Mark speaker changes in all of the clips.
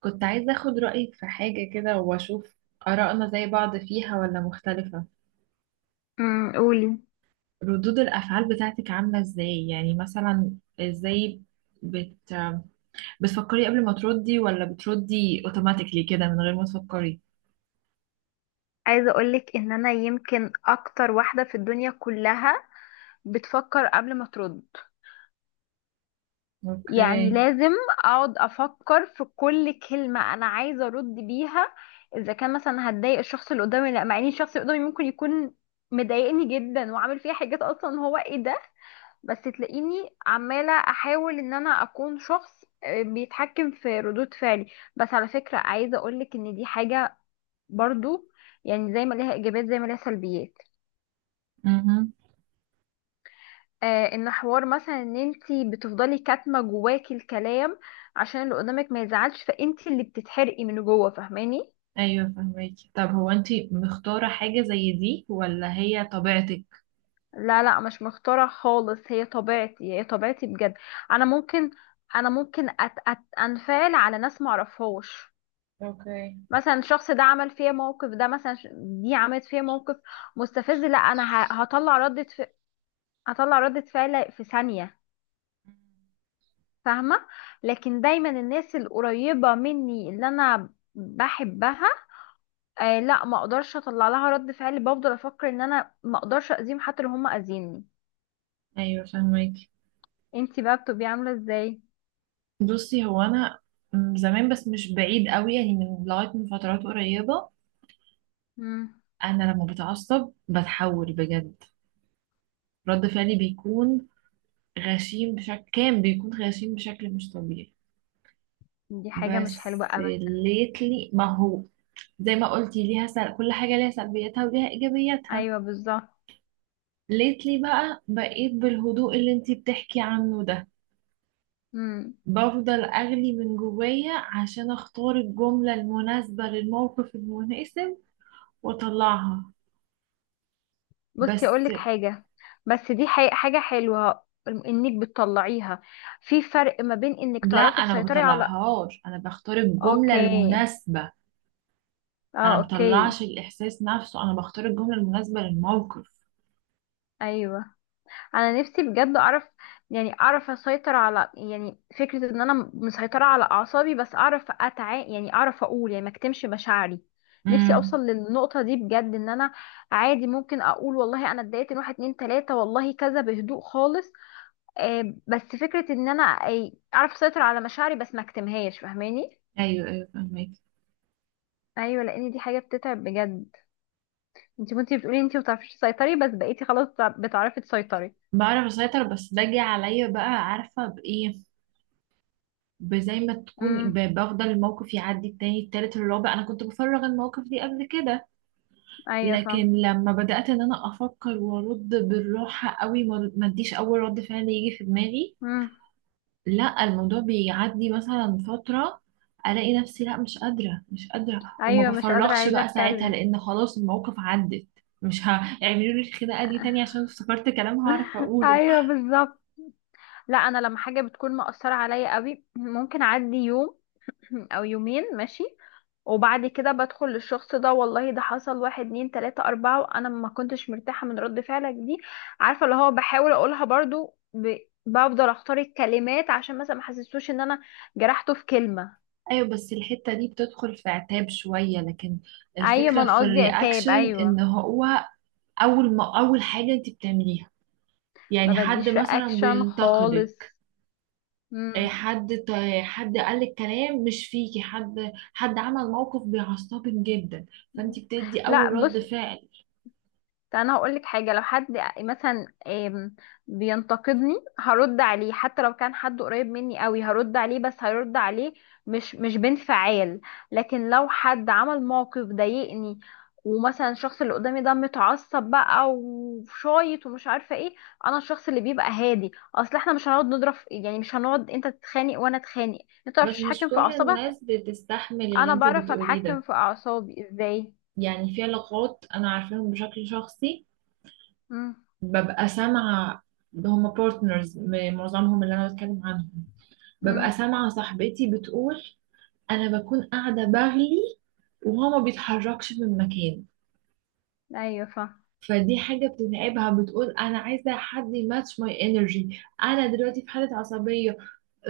Speaker 1: كنت عايزة أخد رأيك في حاجة كده وأشوف آرائنا زي بعض فيها ولا مختلفة.
Speaker 2: قولي.
Speaker 1: ردود الأفعال بتاعتك عاملة إزاي؟ يعني مثلا إزاي؟ بت... بتفكري قبل ما تردي ولا بتردي أوتوماتيكلي كده من غير ما تفكري؟
Speaker 2: عايزه اقولك ان انا يمكن اكتر واحده في الدنيا كلها بتفكر قبل ما ترد، يعني
Speaker 1: أوكي.
Speaker 2: لازم اقعد افكر في كل كلمه انا عايزه ارد بيها، اذا كان مثلا هتضايق الشخص اللي قدامي ولا لا، مع ان الشخص اللي قدامي ممكن يكون مضايقني جدا وعامل فيها حاجات اصلا. هو ايه ده؟ بس تلاقيني عماله احاول ان انا اكون شخص بيتحكم في ردود فعلي. بس على فكره عايزه اقولك ان دي حاجه برضو، يعني زي ما ليها ايجابيات زي ما ليها سلبيات.
Speaker 1: امم
Speaker 2: ان حوار مثلا ان انتي بتفضلي كاتمه جواكي الكلام عشان اللي قدامك ما يزعلش، فانتي اللي بتتحرقي من جوه، فاهماني؟
Speaker 1: أيوة فهميكي. طب هو أنتي مختارة حاجة زي دي ولا هي طبيعتك؟
Speaker 2: لا لا، مش مختاره خالص، هي طبيعتي هي طبيعتي بجد. انا ممكن انا ممكن أت أت انفعل على ناس ما اعرفهاش،
Speaker 1: اوكي.
Speaker 2: مثلا الشخص ده عمل فيا موقف، ده مثلا دي عملت فيا موقف مستفز، لا انا هطلع ردة فعل في ثانية، فاهمة؟ لكن دايما الناس القريبة مني اللي انا بحبها، لا، ما اقدرش اطلع لها رد فعل، بفضل افكر ان انا ما اقدرش اذيهم حتى لو هم اذيني.
Speaker 1: ايوه فهماكي.
Speaker 2: انتي بقى بتبقي عامله ازاي؟
Speaker 1: بصي، هو انا زمان، بس مش بعيد قوي يعني، من لغايه من فترات قريبه
Speaker 2: امم.
Speaker 1: انا لما بتعصب بتحول بجد. رد فعلي بيكون غشيم بشكل كان بيكون غشيم بشكل مش طبيعي.
Speaker 2: دي حاجه مش حلوه
Speaker 1: بس
Speaker 2: ابدا.
Speaker 1: ليتلي، ما هو زي ما قلتي ليها كل حاجة ليها سلبياتها وليها ايجابياتها.
Speaker 2: ايوه بالظبط.
Speaker 1: ليتلي بقى بقيت بالهدوء اللي انتي بتحكي عنه ده،
Speaker 2: امم.
Speaker 1: بفضل اغلي من جوايا عشان اختار الجملة المناسبة للموقف المناسب واطلعها.
Speaker 2: بصي
Speaker 1: بس
Speaker 2: اقول لك حاجه، بس دي حاجه حلوه انك بتطلعيها. في فرق ما بين انك
Speaker 1: لا،
Speaker 2: تعرفي
Speaker 1: انا ما
Speaker 2: تسيطري على...
Speaker 1: بطلعهاش، انا بختار الجملة
Speaker 2: اوكي.
Speaker 1: المناسبة. انا
Speaker 2: اه، اوكي.
Speaker 1: مطلعش الاحساس نفسه، انا بختار الجمله المناسبه للموقف.
Speaker 2: ايوه. انا نفسي بجد اعرف، يعني اعرف اسيطر على، يعني فكرة ان انا مسيطرة على اعصابي، بس اعرف يعني اعرف اقول، يعني ما اكتمش مشاعري. نفسي
Speaker 1: امم.
Speaker 2: اوصل للنقطة دي بجد، ان انا عادي ممكن اقول والله انا اتضايقت من واحد اتنين تلاتة والله كذا بهدوء خالص. بس فكرة ان انا اعرف اسيطر على مشاعري بس ما اكتمهاش، فاهماني؟
Speaker 1: ايوه ايوه فهمك.
Speaker 2: ايوه، لان دي حاجة بتتعب بجد. انت كنتي بتقولي انت ما بتعرفيش تسيطري، بس بقيتي خلاص بتعرفي تسيطري.
Speaker 1: بعرف اسيطر، بس باجي عليا بقى، عارفه بايه؟ بزي ما تكوني
Speaker 2: امم.
Speaker 1: بفضل الموقف يعدي التاني التالت الرابع. انا كنت بفرغ المواقف دي قبل كده،
Speaker 2: ايوه،
Speaker 1: لكن لما بدات ان انا افكر وارد بالراحه قوي، ما اديش اول رد فعل يجي في دماغي.
Speaker 2: فاهم.
Speaker 1: لا، الموضوع بيعدي مثلا فترة، الاقي نفسي لا مش قادرة، مش قادرة، وما
Speaker 2: ايوه، مش قادره
Speaker 1: بفرغش
Speaker 2: عايزه
Speaker 1: بقى ساعتها،
Speaker 2: اتكلم.
Speaker 1: لان خلاص المواقف عدت. مش هيعملوا لي الخناقة دي تاني عشان افتكرت كلام هعرف اقوله.
Speaker 2: ايوه بالظبط. لا، انا لما حاجه بتكون مأثره عليا قوي ممكن اعدي يوم او يومين ماشي، وبعد كده بدخل للشخص ده والله ده حصل واحد اتنين تلاتة أربعة وأنا ما كنتش مرتاحة من رد فعلك دي، عارفة؟ اللي هو بحاول أقولها برضو، بفضل أختار الكلمات عشان مثلا ما حسسوش إن أنا جرحته في كلمة.
Speaker 1: ايوه، بس الحتة دي بتدخل في عتاب شوية، لكن
Speaker 2: أيوة، ما
Speaker 1: الفكرة
Speaker 2: أنا
Speaker 1: في
Speaker 2: قصدي عتاب،
Speaker 1: الرياكشن ان
Speaker 2: أيوة.
Speaker 1: هو اول ما اول حاجة انت بتعمليها.
Speaker 2: ما
Speaker 1: يعني حد
Speaker 2: بديش
Speaker 1: مثلا
Speaker 2: رياكشن
Speaker 1: بينتقدك،
Speaker 2: خالص. مم.
Speaker 1: حد قال الكلام مش فيكي، حد عمل موقف بيعصبك جدا، فانت بتدي
Speaker 2: لا
Speaker 1: اول رد
Speaker 2: بص،
Speaker 1: فعل.
Speaker 2: طب انا هقول لك حاجه، لو حد مثلا بينتقدني هرد عليه، حتى لو كان حد قريب مني قوي هرد عليه، بس هرد عليه مش بانفعال. لكن لو حد عمل موقف ضايقني، ومثلا الشخص اللي قدامي ده متعصب بقى وشايط ومش عارفه ايه، انا الشخص اللي بيبقى هادي، اصل احنا مش هنقعد نضرب يعني مش هنقعد انت تتخانق وانا اتخانق. انت متعرفش
Speaker 1: بس مش
Speaker 2: تتحكم في
Speaker 1: كل
Speaker 2: اعصابك،
Speaker 1: الناس بتستحمل اللي
Speaker 2: انا
Speaker 1: انت
Speaker 2: بعرف
Speaker 1: بتقوليه
Speaker 2: اتحكم
Speaker 1: ده،
Speaker 2: في اعصابي ازاي.
Speaker 1: يعني في علاقات انا عارفاهم بشكل شخصي،
Speaker 2: امم
Speaker 1: ببقى سامعه. ده هما بارتنرز معظمهم اللي انا بتكلم عنهم. ببقى
Speaker 2: امم.
Speaker 1: سامعه صاحبتي بتقول، انا بكون قاعده بغلي وهو ما بيتحركش من مكانه.
Speaker 2: ايوه،
Speaker 1: فدي حاجة بتتعبها. بتقول أنا عايزة حد يماتش ماي انرجي، أنا دلوقتي في حالة عصبية،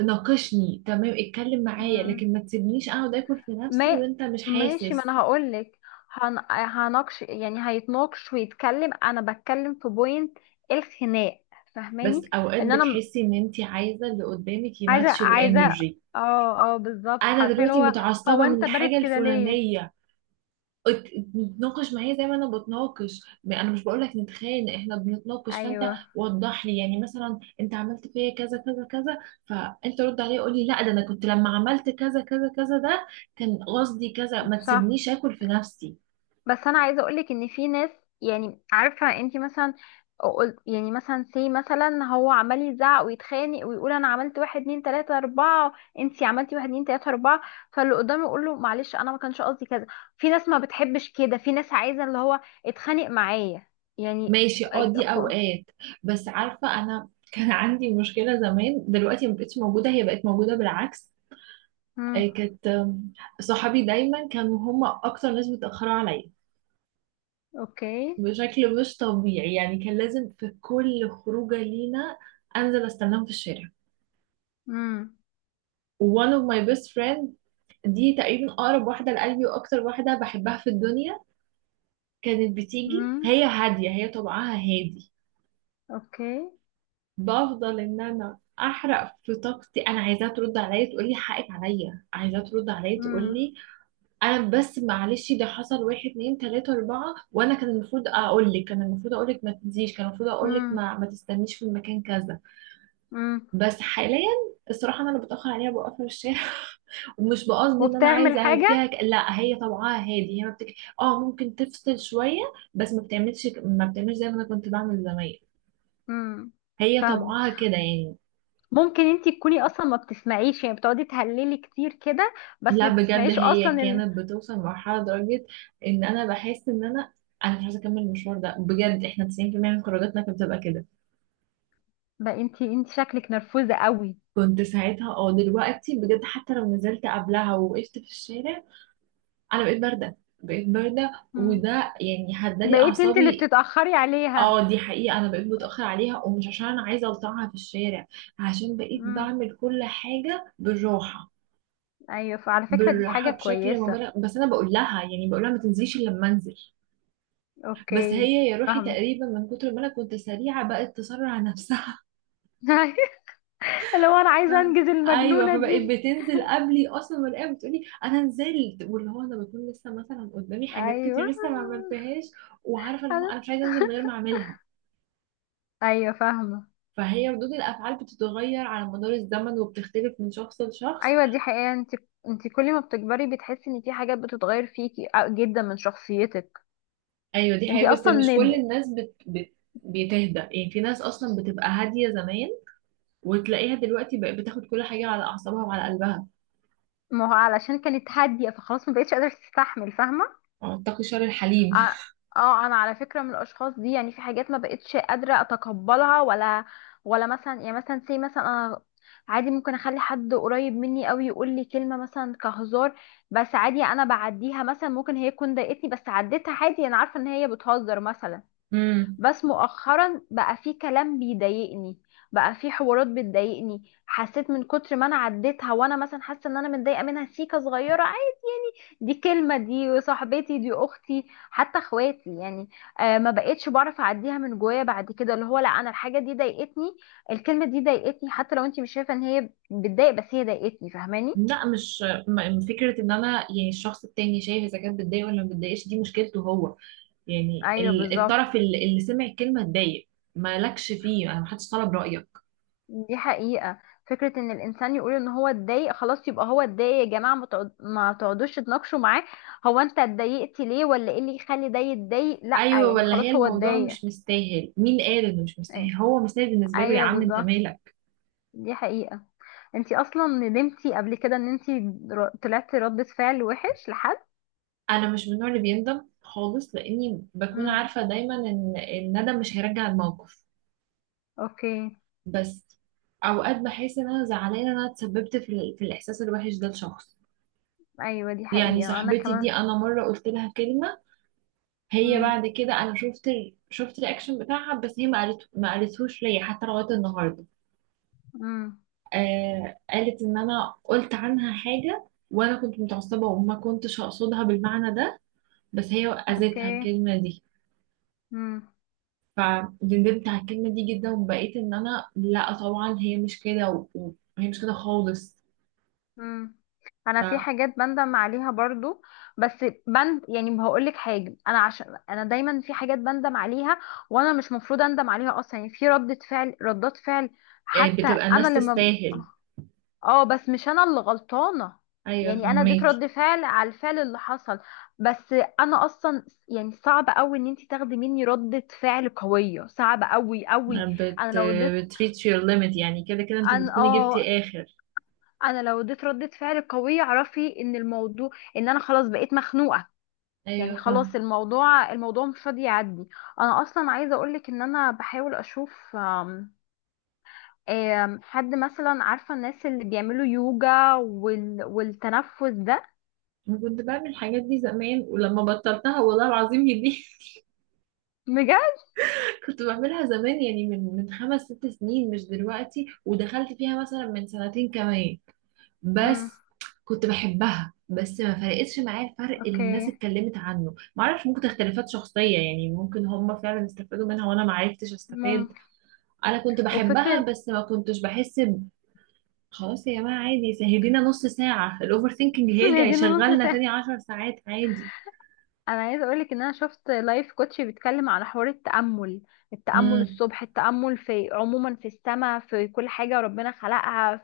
Speaker 1: ناقشني تمام، اتكلم معايا،
Speaker 2: فاهم.
Speaker 1: لكن ما تسيبنيش أقعد آكل في نفسي
Speaker 2: ما
Speaker 1: وأنت مش
Speaker 2: ماشي، ما
Speaker 1: حاسس.
Speaker 2: انا هقول لك، هنقش، يعني هيتناقش ويتكلم، انا بتكلم في بوينت الخناق،
Speaker 1: بس
Speaker 2: فاهماني؟
Speaker 1: أوقات
Speaker 2: ان انا
Speaker 1: بتحسي إن أنت عايزة اللي قدامك
Speaker 2: عايزه
Speaker 1: يماتش
Speaker 2: عايزه
Speaker 1: الانرجي،
Speaker 2: اه اه بالظبط،
Speaker 1: أنا
Speaker 2: عارفين
Speaker 1: دلوقتي
Speaker 2: هو، هو
Speaker 1: متعصبة من
Speaker 2: انت بارد
Speaker 1: الحاجة
Speaker 2: كده ليه؟
Speaker 1: الفلانية، نتناقش معايا زي ما انا بتناقش، ما انا مش بقول لك نتخانق، احنا بنتناقش. فانت
Speaker 2: ايوه
Speaker 1: وضح لي يعني، مثلا انت عملت فيا كذا كذا كذا، فانت رد عليا قول لي لا، ده انا كنت لما عملت كذا كذا كذا ده كان قصدي كذا، ما
Speaker 2: صح.
Speaker 1: تسيبنيش اكل في نفسي.
Speaker 2: بس انا عايزه اقولك ان في ناس، يعني عارفه انت مثلا قلت يعني مثلا سي مثلا، هو عمال يزعق ويتخانق ويقول انا عملت واحد اتنين تلاته اربعه، انت عملتي واحد اتنين تلاته اربعه، فاللي قدامه يقول له معلش انا ما كانش قصدي كذا. في ناس ما بتحبش كده، في ناس عايزه اللي هو اتخانق معايا يعني.
Speaker 1: ماشي اه.
Speaker 2: أي-
Speaker 1: دي
Speaker 2: خو
Speaker 1: اوقات بس، عارفه انا كان عندي مشكله زمان، دلوقتي ما بقتش موجوده، هي بقت موجوده بالعكس.
Speaker 2: امم،
Speaker 1: كانت صحابي دايما كانوا هم اكتر ناس بيتاخروا عليا
Speaker 2: اوكي،
Speaker 1: بشكل مش طبيعي، يعني كان لازم في كل خروجة لينا أنزل أستناهم في الشارع.
Speaker 2: امم،
Speaker 1: one of my best friend، دي تقريبا أقرب واحدة لقلبي وأكتر واحدة بحبها في الدنيا، كانت بتيجي،
Speaker 2: امم،
Speaker 1: هي هادية، هي طبعها هادي،
Speaker 2: اوكي،
Speaker 1: بفضل إن أنا أحرق في طاقتي. أنا عايزاها ترد عليا تقول لي حقك عليا، عايزاها ترد عليا تقول
Speaker 2: امم،
Speaker 1: لي أنا بس معلش ده حصل واحد اتنين تلاتة أربعة، وأنا كان المفروض أقول لك، كان المفروض أقول لك ما تنزيش، كان المفروض أقول لك
Speaker 2: امم،
Speaker 1: ما تستنيش في المكان كذا.
Speaker 2: امم.
Speaker 1: بس حاليا الصراحة أنا اللي بتأخر عليها بوقفها في الشارع ومش بقصد إن أنا
Speaker 2: وبتعمل
Speaker 1: عايزة أعمل
Speaker 2: حاجه؟
Speaker 1: فيها لا، هي طبعها هادي، هي ما بتك... آه ممكن تفصل شوية، بس ما بتعملش ما بتعملش زي ما أنا كنت بعمل زمان.
Speaker 2: امم،
Speaker 1: هي
Speaker 2: فاهم.
Speaker 1: طبعها كده يعني.
Speaker 2: ممكن انتي تكوني اصلا ما بتسمعيش، يعني بتقعدي تهللي كتير كده بس
Speaker 1: لا
Speaker 2: ما
Speaker 1: بجد
Speaker 2: بتسمعيش اصلا
Speaker 1: هي
Speaker 2: ان...
Speaker 1: كانت بتوصل لمرحلة درجة إن أنا بحس إن أنا مش عايزة أكمل المشوار ده بجد. إحنا 90% من خروجاتنا كانت بتبقى كده.
Speaker 2: بقى انتي شكلك نرفوزة قوي.
Speaker 1: كنت ساعتها اه، دلوقتي بجد حتى لو نزلت قبلها ووقفت في الشارع انا بقيت بارده، بقيت بارده،
Speaker 2: مم.
Speaker 1: وده يعني هدالي
Speaker 2: بقيت انتي اللي
Speaker 1: اعصابي.
Speaker 2: بتتأخري عليها.
Speaker 1: اه دي حقيقه، انا بقيت متاخر عليها، ومش عشان انا عايزه الطعها في الشارع، عشان بقيت
Speaker 2: مم.
Speaker 1: بعمل كل حاجه بالراحه.
Speaker 2: ايوه، فعلى فكرة دي
Speaker 1: بالراحه
Speaker 2: حاجة
Speaker 1: بشكل
Speaker 2: كويسة.
Speaker 1: مبالغ، بس انا بقول لها يعني بقول لها ما تنزليش الا لما انزل. بس
Speaker 2: اوكي،
Speaker 1: هي يا روحي
Speaker 2: فاهم.
Speaker 1: تقريبا من كتر ما انا كنت سريعه بقت تسرع نفسها.
Speaker 2: لو انا عايزة انجز
Speaker 1: ايوه
Speaker 2: المجنونة
Speaker 1: فبقيت
Speaker 2: دي.
Speaker 1: بتنزل قبلي اصلا، والاقيها بتقولي انا نزلت، واللي هو انا بكون لسه مثلا قدامي حاجات
Speaker 2: ايوه
Speaker 1: كتير لسه ما عملتهاش، وعارفه اللي هو
Speaker 2: انا.
Speaker 1: انا مش عايزه انزل من غير ما اعملها.
Speaker 2: ايوه، فاهمة.
Speaker 1: فهي ردود الافعال بتتغير على مدار الزمن وبتختلف من شخص لشخص.
Speaker 2: ايوه دي حقيقة، انتي كل ما بتكبري بتحسي ان في حاجات بتتغير فيكي، جدا من شخصيتك.
Speaker 1: ايوه دي
Speaker 2: انتي
Speaker 1: حقيقه، بس
Speaker 2: اصلا...
Speaker 1: مش كل الناس بتهدى يعني. في ناس اصلا بتبقى هاديه زمان وتلاقيها دلوقتي بقت بتاخد كل حاجه على اعصابها وعلى قلبها.
Speaker 2: ما هو علشان كانت هادية فخلاص ما بقتش قادرة تستحمل، فاهمة؟
Speaker 1: اتقي شر الحليم.
Speaker 2: ع- اه، انا على فكرة من الاشخاص دي، يعني في حاجات ما بقتش قادرة اتقبلها، ولا مثلا، يعني مثلا سي مثلا انا عادي ممكن اخلي حد قريب مني قوي يقول لي كلمة مثلا كهزار، بس عادي انا بعديها، مثلا ممكن هي تكون ضايقتني بس عديتها عادي، انا عارفة ان هي بتهزر مثلا.
Speaker 1: امم.
Speaker 2: بس مؤخرا بقى في كلام بيضايقني، بقى في حوارات بتضايقني، حسيت من كتر ما انا عديتها وانا مثلا حاسه ان انا متضايقه منها سيكه صغيره، دي كلمة دي صاحبتي دي أختي حتى اخواتي يعني. ما بقتش بعرف أعديها من جوايا بعد كده، اللي هو لا، أنا الحاجة دي ضايقتني، الكلمة دي ضايقتني، حتى لو أنت مش شايفة إن هي بتضايق بس هي ضايقتني، فاهماني؟
Speaker 1: لا مش فكرة ان انا يعني الشخص التاني شايف اذا كانت بتضايق ولا ما بتضايقش، دي مشكلته هو. يعني
Speaker 2: أيوه بالظبط،
Speaker 1: الطرف اللي سمع الكلمة اتضايق، مالكش فيه، انا محدش طلب رأيك.
Speaker 2: دي حقيقة. فكرة إن الإنسان يقول إن هو اتضايق خلاص يبقى هو اتضايق يا جماعة، ما تقعدوش تناقشوا معاه، هو أنت اتضايقت ليه ولا إيه اللي يخلي ده يتضايق؟ لأ،
Speaker 1: ايوه،
Speaker 2: يعني
Speaker 1: ولا هي
Speaker 2: خلاص هو
Speaker 1: الموضوع
Speaker 2: اتضايق.
Speaker 1: مش مستاهل، مين قال انه مش مستاهل؟
Speaker 2: أيوه،
Speaker 1: هو مستاهل بالنسبة له، يا
Speaker 2: أيوة
Speaker 1: عم انت
Speaker 2: بالظبط،
Speaker 1: مالك.
Speaker 2: دي حقيقة. انتي اصلا ندمتي قبل كده ان انتي طلعتي ردة فعل وحش لحد؟
Speaker 1: انا مش من النوع اللي بيندم خالص، لاني بكون
Speaker 2: امم،
Speaker 1: عارفة دايما ان الندم مش هيرجع الموقف.
Speaker 2: اوكي.
Speaker 1: بس اوقات بحس ان انا زعلانة ان انا اتسببت في الاحساس الوحش ده لشخص.
Speaker 2: ايوه دي
Speaker 1: يعني
Speaker 2: حقيقة، انا
Speaker 1: صاحبتي
Speaker 2: كمان.
Speaker 1: دي انا مرة قلت لها كلمة، هي
Speaker 2: امم،
Speaker 1: بعد كده انا شفت شفت الرياكشن بتاعها، بس هي ما قالتهوش ليا حتى لغايه النهارده.
Speaker 2: امم،
Speaker 1: آه قالت ان انا قلت عنها حاجه وانا كنت متعصبه وما كنتش اقصدها بالمعنى ده، بس هي اذتها
Speaker 2: اوكي،
Speaker 1: الكلمه دي،
Speaker 2: امم،
Speaker 1: فندمت على الكلمه دي جدا، وبقيت ان انا لا طبعا هي مش كده وهي مش كده خالص.
Speaker 2: امم.
Speaker 1: ف
Speaker 2: انا في
Speaker 1: آه،
Speaker 2: حاجات بندم عليها برضو، بس يعني هقول لك حاجه، انا عشان انا دايما في حاجات بندم عليها وانا مش مفروض اندم عليها اصلا، يعني في ردة فعل ردات فعل، حتى
Speaker 1: بتبقى
Speaker 2: انا
Speaker 1: الناس
Speaker 2: لما...
Speaker 1: تستاهل.
Speaker 2: اه، بس مش انا اللي غلطانه،
Speaker 1: ايوه
Speaker 2: يعني انا اديت
Speaker 1: فهميكي.
Speaker 2: رد فعل على الفعل اللي حصل، بس انا اصلا يعني صعب قوي ان انت تاخدي مني ردة فعل قويه، صعب قوي قوي. انا
Speaker 1: بت
Speaker 2: لو اديت...
Speaker 1: بتريتش يور ليميت، يعني كده كده انت
Speaker 2: انا
Speaker 1: بتكوني
Speaker 2: اه.
Speaker 1: جبتي اخر.
Speaker 2: انا لو اديت ردة فعل قويه اعرفي ان الموضوع، ان انا خلاص بقيت مخنوقه، يعني
Speaker 1: ايوه.
Speaker 2: خلاص الموضوع مش راضي يعدي. انا اصلا عايزه اقولك ان انا بحاول اشوف آم، آم، حد مثلا، عارفه الناس اللي بيعملوا يوجا والتنفس ده.
Speaker 1: أنا كنت بعمل الحاجات دي زمان، ولما بطلتها والله العظيم هي دي
Speaker 2: بجد.
Speaker 1: كنت بعملها زمان، يعني من 5 6 سنين، مش دلوقتي، ودخلت فيها مثلا من سنتين كمان.
Speaker 2: امم،
Speaker 1: بس كنت بحبها، بس ما فرقتش معايا الفرق اللي الناس
Speaker 2: اوكي،
Speaker 1: اتكلمت عنه. ما اعرفش، ممكن اختلافات شخصية يعني، ممكن هم فعلا استفادوا منها وانا ما عرفتش استفاد.
Speaker 2: ممكن.
Speaker 1: انا كنت بحبها
Speaker 2: وفكرة.
Speaker 1: بس ما كنتش بحس خلاص يا جماعة عادي، سهدينا نص ساعة الاوفر ثينكينج هيرجع
Speaker 2: هي دي نص
Speaker 1: يشغلنا
Speaker 2: ساعة.
Speaker 1: تاني 10 ساعات.
Speaker 2: انا عايزة اقولك ان انا شفت لايف كوتش بيتكلم على حوار التأمل، التأمل
Speaker 1: عادي،
Speaker 2: الصبح، التأمل في عموما، في السماء، في كل حاجة ربنا خلقها،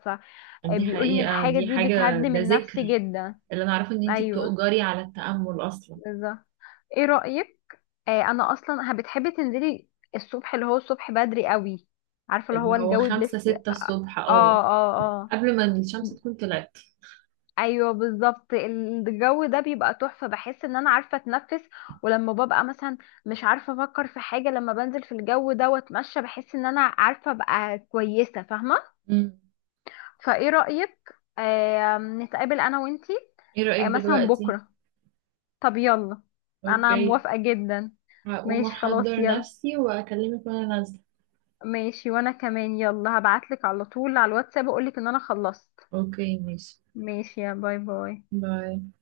Speaker 1: دي
Speaker 2: فبيقول ان
Speaker 1: حقيقة،
Speaker 2: الحاجة
Speaker 1: دي
Speaker 2: دي
Speaker 1: حاجة،
Speaker 2: بتهدم
Speaker 1: ده
Speaker 2: النفس
Speaker 1: ذكر.
Speaker 2: جدا.
Speaker 1: اللي أنا أعرفه إن أنتي
Speaker 2: ايوه
Speaker 1: بتؤجري على التأمل أصلا.
Speaker 2: بالظبط. ايه رأيك؟ انا اصلا بتحبي تنزلي الصبح، اللي هو الصبح بدري قوي، عارفة اللي
Speaker 1: اللي
Speaker 2: هو
Speaker 1: هو
Speaker 2: الجو
Speaker 1: خمسة
Speaker 2: بلس. اه
Speaker 1: ستة الصبح اه،
Speaker 2: اه اه.
Speaker 1: قبل ما الشمس تكون طلعت.
Speaker 2: ايوه بالظبط، الجو ده بيبقى تحفه، بحس ان انا عارفه اتنفس، ولما ببقى مثلا مش عارفه افكر في حاجه لما بنزل في الجو ده واتمشى بحس ان انا عارفه ابقى كويسه، فاهمه؟
Speaker 1: مم.
Speaker 2: فايه رايك نتقابل انا وانتي
Speaker 1: ايه رأيك
Speaker 2: مثلا
Speaker 1: دلوقتي؟
Speaker 2: بكره؟ طب يلا، انا
Speaker 1: اوكي.
Speaker 2: موافقه جدا.
Speaker 1: هقوم
Speaker 2: ماشي خلاص
Speaker 1: أحضر
Speaker 2: يلا.
Speaker 1: نفسي وأكلمك وأنا نازلة.
Speaker 2: ماشي، وانا كمان يلا هبعتلك على طول على الواتساب اقولك ان انا خلصت.
Speaker 1: اوكي ماشي.
Speaker 2: ماشي، يا باي باي.
Speaker 1: باي.